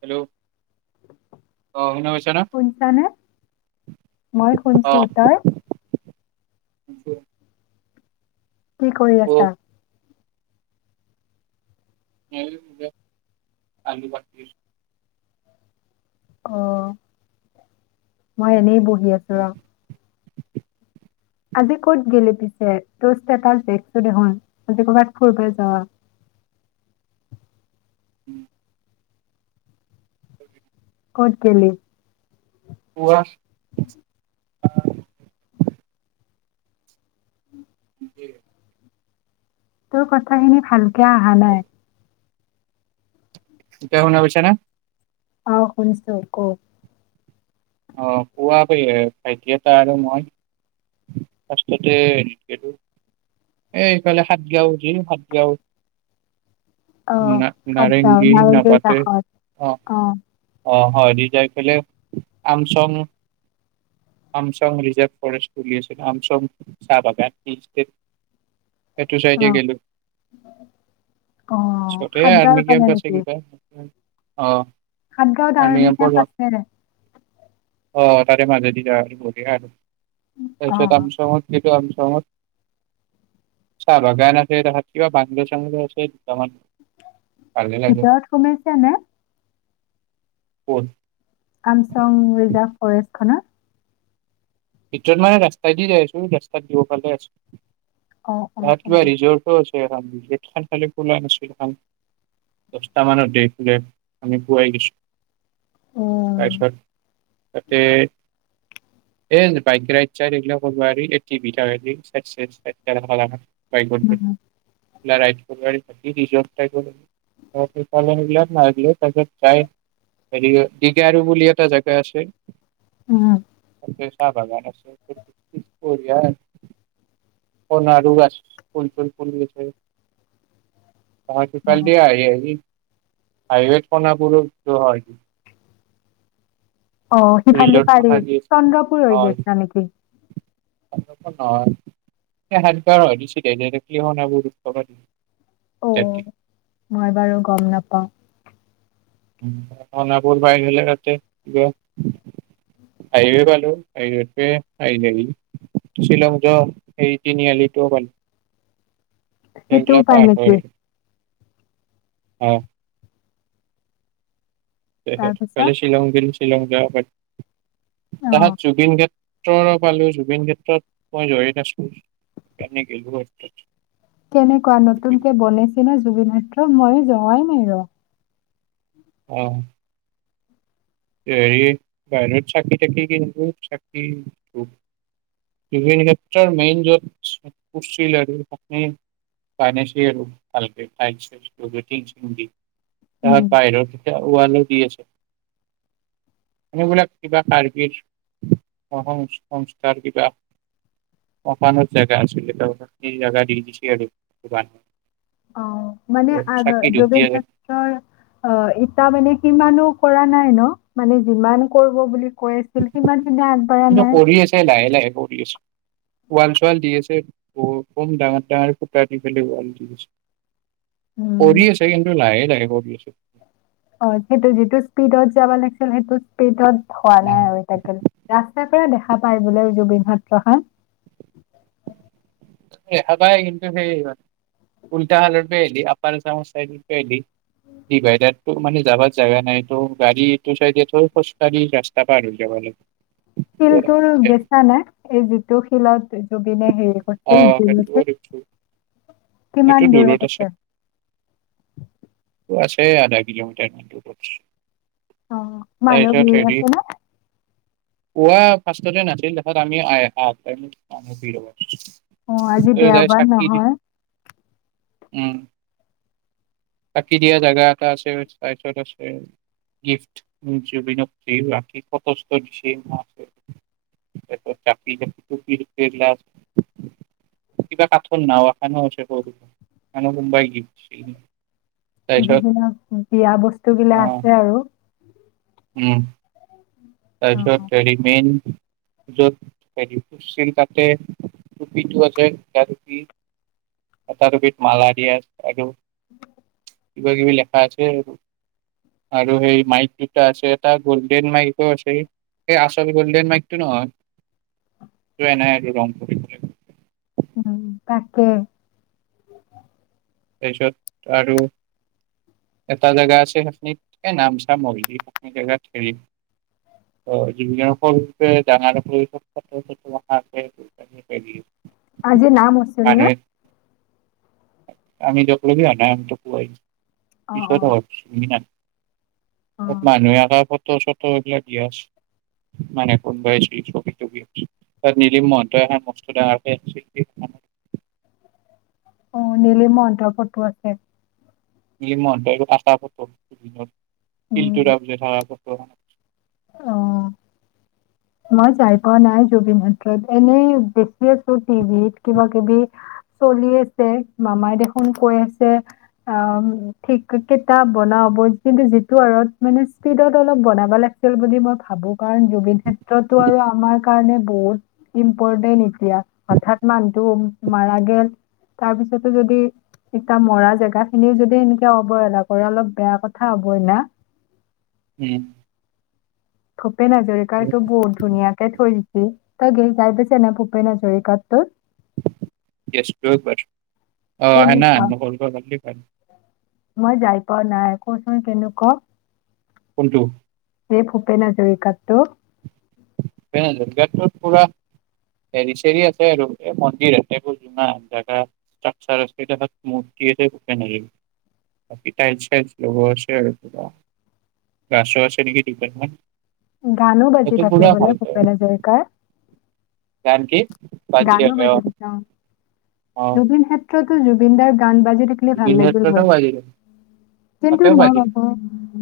Hello, অ শুনা পাইছা ন শুনছানে মই শুনছো তই উ [inaudible] কি কৰি আছা? আ পছ [inaudible] অ মই এনেই বহি আছো আও। আজি ক'ত গিলি পিছে তষ্ট এল দেখছো দেখোন আজি কৰ'বাত ফুৰিব যোৱা। উম। উম [unintelligible] ক'ত গলা। কোৱা। উ [unintelligible] তোৰ কথাখিনি ভাল। কৈ অহা নাই। এতিয়া শুনি পাইছা নে। অঁ শুনিছ ক। অঁ পোৱা। তাৰ পাছত। অঁ খাত যাওঁ নাপাতে কাষত অ অঁ। অ হয় ৰিজাৰভলে। চলছিল আমচং চাহ বাগান নি। সেইটো চাইডে অ' কিন্ত অ' পিছতে সাতগাঁৱৰ আৰ্মি ফালে কেম্প আছে কিবা। অহঁ। হাদ গাওঁ। অঁ তাৰে মাজে দি যাবি হাঁ আৰু। অ' [unintelligible] ত চাহ বাগান আছে কিবা বাংল চাংল আছে ত [unintelligible] ভিতৰত কমিছে নে [unintelligible] কোন [unintelligible] আমচং ৰিজাৰ্ভ ফৰেষ্ট খনৰ। ভিতৰত মানে ৰাস্তাই দি যাই আছো ৰাস্তাত দিব পালে আছো [unintelligible] অ' অ' ইয়াত কিবা অ' ৰিৰ্জাতো আছে [unintelligible] খালি খোলা নাছিলখন দহটা মানত আমি পোৱাই গৈছো উম [unintelligible] তাৰপিছত। এই বাইক ৰাইড চাইড। বাইক। উম ৰিৰ্জাত টাইপত বাইক লৈ তাৰ পাছত তাই দিগাৰু বুলি এটা জাগা আছে। উম। চাহ বাগান আছে। বঢ়িয়া। সোণাৰু গাছ। ফুল চুল ফুলি আছে। অঁ অ'। সিফাল্ডি আহি আহি হাইৱেত সোণাপুৰত যো সহাইদি। অ সিফাল দি ৰিজৰ্ট পাৰি। মাখা আছে চন্দ্ৰপুৰ হৈ হয় গেছা নেকি? নহয়। এ সাতগাওঁৰ সহাইদি চিধাই যাই থাকলি সোণাপুৰ পাৰি। ও' মই বাৰু গম নাপাওঁ। উম। সোণাপুৰ পাই পেলে তাতে কিবা হাইৱে পালোয়ে। হাইৱেৰ ফাইনেলী শ্বিলং য সেই তিনি আলিটোও পালো। সেইটো সেইগিলা উপায় নেকি? হয়। কালি তাৰপিছত? শ্বিলং। শ্বিলং। তাহাক অ', জুবিন ক্ষেত্ৰৰ পালো। জুবিন ক্ষেত্ৰত মই যোৱই নাছলো। সেইকাৰণে গেলু আৰ। কেনেকুৱা নতুন কে বনেইছি না জুবিন মই যোৱাই নাই ৰ। অহ। হেৰি বাহিৰত চাকি থাকি কিনলো। চাকি ধূপ। জুবিন ক্ষেত্ৰৰ মেইন য'ত পূৰ্চিল আৰু সেখনি বানাইচি আৰু ভালকে টাইলচ্ চাইলচ্‌ লগে, টিং চিং দি। উম। তোমাক তাইলৈ। ইটা ৱালো দি আছে। এনেবিলাক কিবা কাৰ্বিৰ সংস্থাৰ কিবা অকানত জেগা আছিলে। তেওঁ সেই জেগা দি দিছে আৰু। অ মানে আগ চাকি ধূপ জুবিন দিয়া যায় ক্ষেত্ৰ অ ইটা মানে কিমাননো। কৰা নাই ন মানে যিমান কৰিব বুলি। কৈ আছিল সিমান খিনি আগবঢ়া নাই? ওৱাল চোৱাল দি আছে ডাঙৰ ডাঙৰ খুতা দি পেলাই ওলাল দি আছে। উম। উৰি আছে কিন্ত লাই ল। অ'বিয়ে। লে পি ত। হোৱা নাই অ' আৰু এতিয়া কে ৰাস্তাৰ পৰা দেখা। দেখা পায় বোলে জুবিন হাত্ৰ খন। হাবাই কিন্তু সেইান উল্টা হালৰপ আহলি আপাৰ চ আহি। কি পাই তাত। মানে যাবাত জাগা নাই তো গাড়ীটো চাইদে থৈ খোজ কাঢ়ি ৰাস্তা পা আৰু যাব লাগ। চিল তুল গেছানা। এইজিটো খিল আছে? যগিনে হেই অ' পছিল। সেইটোও দেখিছোঁ। কিমান দূৰত আছে। আছে আধা কিলোমিটাৰ দূৰত। অ মানুহ নিয়ে আছে নে। পোৱা ফাৰ্ষ্টতে নাছিল খত আমি অহা। অ আজি দেওবাৰ দি নহয়। উম চাকি দিয়া জাগা এটা আছে। তাৰপিছত আছে গিফট জুবিনক বাকি ফটো ছটো দিছে। জাপি টুপী এইবিলাক কিবা কাঠৰ নাও এখনো আছে সৰু মানে কোনবাই গিফট। [inaudible] যিবিলাক বিয়া বস্তু বিলাক আহ আছে আৰু। [inaudible] উম তাৰ পিছত অ', টেডিমেইন। য'ত হেৰি চিল কাতে টুপীটো আছে এটা টুপীত এটা টুপীত মালা দিয়া আৰু। [inaudible] কিবা কিবি লিখা আছে। আৰু আৰু সেই মাইক দুটা আছে এটা গল্ডেন মাইক। ত আচেই এয়া আচল গোল্ডেন মাইক টো নহয় ত এ নাই দি ৰং কৰিব লাগিব। উম তাকে। তাৰপিছত আৰু এটা জাগা আছে। সেইখিত এ নামচা মলজি সেইখি জাগাত জুবিনৰ সৰু হে ডাঙৰক লৈ [unintelligible] আজি নাম আছিল নে? [inaudible] আমি যোৱালৈকে আনাৰামটো হোৱাই নাই। অ', অ', পিছত হ'ব দুদিন মান। অ', মানুহে [inaudible] ফটো চতো এইবিলাক দিয়া আছে। মানে কোনবাইছিল ছবি তবি আকি। নিলিম মসন্ত অনা বস্তু দাঙৰ কে। অ নলিম মহন্তৰ ফটো আছে। মনটো একো পাতা উম, [unintelligible] অ অ। মই যাই পোৱা নাই জুবিন ক্ষেত্ৰলৈ এনেই দেখি আছো টিভিত কিবা কিবি চলি আছে মামাই দেখোন কৈ আছে অ ঠিক কেইটা বনাব কিন্তু যিটো আৰত মানে স্পীডত অলপ বনাব লাগিছিল বুলি মই ভাবোঁ কাৰণ জুবিন দা ক্ষেত্ৰতো আৰু আমাৰ কাৰণে- বহুত ইম্পৰ্টেণ্ট এতিয়া হঠাৎ মানুহটো মাৰা গ'ল তাৰ পিছতো যদি এয়া মৰা জাগা খিনিও যদি এনেকে অৱহেলা কৰে অলপ বেয়া কথা হ'বই না। উম। থু ভূপেন হাজৰিকাৰটো বহুত ধুনীয়াকে থৈ দিছে। তই গই পাইছ নাই ভূপেন হাজৰিকাৰ টোত। [unintelligible] পায় অ আহে না কেনেকুৱা নকল কৰা ট্ৰফিত পায়। মই যাই পোৱা নাই কচোন কেনেকুৱা? কোনটো? সেই ভূপেন হাজৰিকাৰটোত। ভূপেন হাজৰিকা ক'ত পুৰা হেৰি চেৰি আছে। আৰু মন্দিৰ আছে জুঙা জাগা তাকচাৰ আছে মূৰ্তি আছে ভূপেন হাজৰিকা বাকী টাইল চাইল লগোৱা আছে আৰু গাছো আছে নেকি দুলাল মান। গানো বাজি থাকে বোলে। ভুপেন হাজৰিকাৰ কাৰণ কি অহ বাজি থাকে অ অ জুবিনদাৰ গান বাজি থাকিলে জুবিন ভাল লাগিল ক্ষেত্ৰতো গৈ বাজিৰে কিন্তু তাতেও মই বাজিৰে ভাবো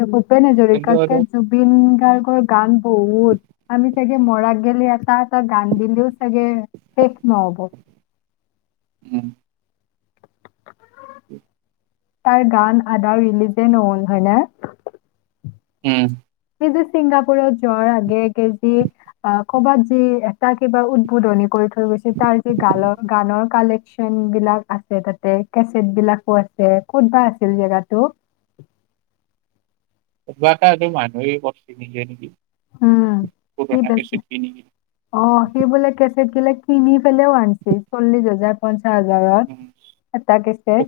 যে ভূপেন কিন্তু হাজৰিকাতকে এইটো জুবিন গাৰ্গৰ। গান বহুত আমি চাগে মৰাত গেলে এটাত আতা গান দিলে আকে শেষ নহব। উম তাৰ গান আদা ৰিলিজে নহ'ল হয় নে। উম সি ছিংগাপুৰত [inaudible] কৰ'বাত যি এটা কিবা উদ্বোধনী কৰি থৈ গৈছে তাৰ যি গানৰ গানৰ কালেকচন বিলাক আছে তাতে কেচেট বিলাকো আছে ক'ত বা আছিল জেগাটো। কবা এটাটো [unintelligible] মানুহেই বি নিছে নেকি। উম সি পুৰণা বেচে কেছেট কিনি কিনি অ সি বোলে কেচেট গিলেক কিনিকেনেও আনিছে চলিশ হাজাৰ পঞ্চাশ হাজাৰত এটা কেছেট।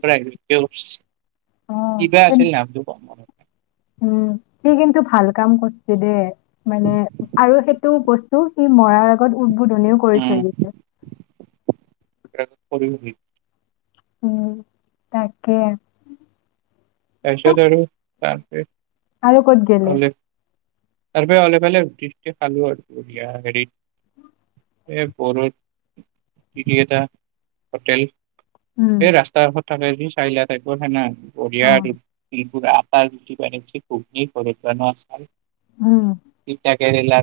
অ'। কিবা আছিল কিন- নামটো কম উম সি কিন্তু ভাল কাম কৰছে দেই মানে আৰু সেইটো বস্তু সি মৰাৰ আগত উ উধনিও কৰি উম থৈ গৈছে। তাৰপিছত উম তাকে তাৰ তো পিছত আৰু তপ আৰু ক'ত তাৰ পৰা অলপফালে দৃষ্টি খালো আৰুঢ়িয় হেৰিত বত এটা হোটেল সেই ৰাস্তাৰ ঘ কি চাই আহিলা ইপোৰ হয়ে নাই অ এইপ আটাৰি প ক ঘ আচ [unintelligible] উম কেৰেলা।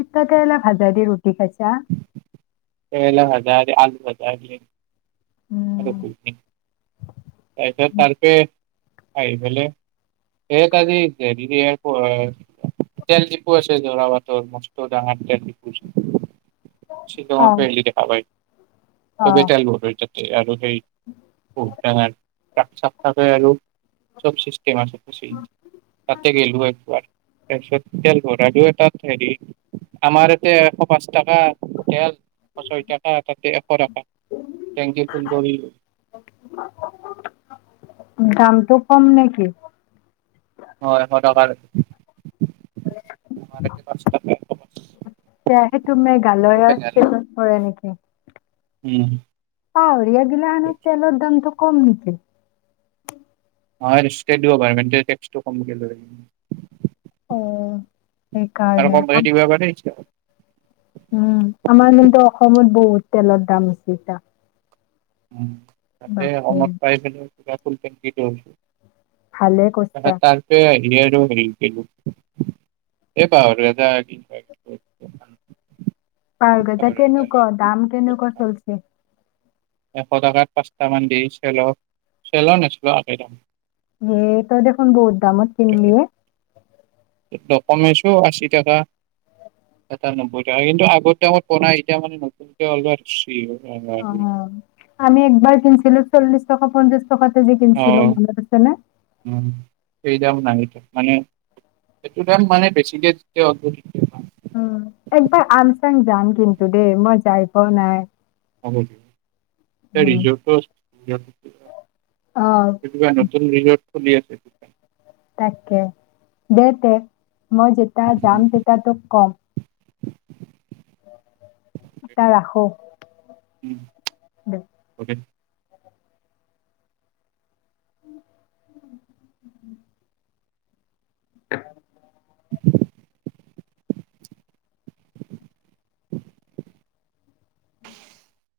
তিতা কেৰেলা ভাজা দি ৰুটি খাইছা কেৰেলা, ভাজাৰ আলু, ভাজাৰ আৰু উম তাৰ [unintelligible] তপে আহি পলে এই ত আজি হেৰি তেল ডিপু আছে যৰা বাটৰ মস্ত ডাঙৰ তেল ডিপু অ, ৰিলি দেখাপাই অ, ত বেটেল আৰু এই উটাৰ চব থাকে আৰু চব মচ তাতে গলো একবাৰ তাৰপিছত তেল ভৰালোৱে তাত হেৰি আমাৰ এতে এশ পাঁচ টকা তেল ছয় টাকা এ তাতে এশ টাকা থেংকিউ ফোন কৰিলোঁ দুপাম মানে নেকি হয় এশ টকাৰ আমাৰ ইয়াতে পাঁচ টকা এশ পাঁচ সেইটো তুমি গালৰ মেঘালয় [inaudible] কৰে নেকি উম অ ৰীযাতগিলা সানো তেলৰ দামটো কম নেকি হয় ৰিষ্টকেপ দিব পাৰি মেইনতেইন টেকচতো কম কে লয় অ আৰু সেইকাৰণে কোনো আম দিব পাৰি ইচ্ছা কৰিলে উম আমাৰ ই অসমত বহুত তেলৰ দাম হৈছে এতিয়া উম তাতে কমত পাই পেলাই যাৰ কনটেক যিটো ভালে কৈছা এই পাহি পাৰগজা কেনেকুৱা দাম কেনেকুৱা চলিছে। এশ টকাত পাঁচটামান দি চেলৰ চেলৰ নেচেলৰ আই এটো দেখোন বহুত দামত কিনলি হে ডকুমেছো আশী টকা এটা নব্বৈ টকা কিন্তু আগতে আত পাই এতিয়া মানে নতুনকে অলপ অ আমি একবাৰ কিনিছিলো চল্লিশ টকা পঞ্চাচ টকাত এযোৰ কিনিছিলো মনত আছে নে। উম সেই দাম নাই এতিয়া মানে সেইটো দাম মানে বেছিকে যেতিয়া অলৰেডী ধৰিব পৰা নাই। একবাৰ আমচাং যাম। কিন্তু দেই মই যাই পোৱা নাই। হ'ব দিয়া। এই উম। ৰিজৰ্টত সিহঁতৰ অ আৰু এতিয়া নতুন ৰিজৰ্ট। সুধি আছে কি কাম। তাকে দেহ তে। মই যেতিয়া যাম, তেতিয়া তোক কম। এতিয়া ৰাখোঁ। ওম। অকে। অঁ অঁ। [inaudible] [unintelligible]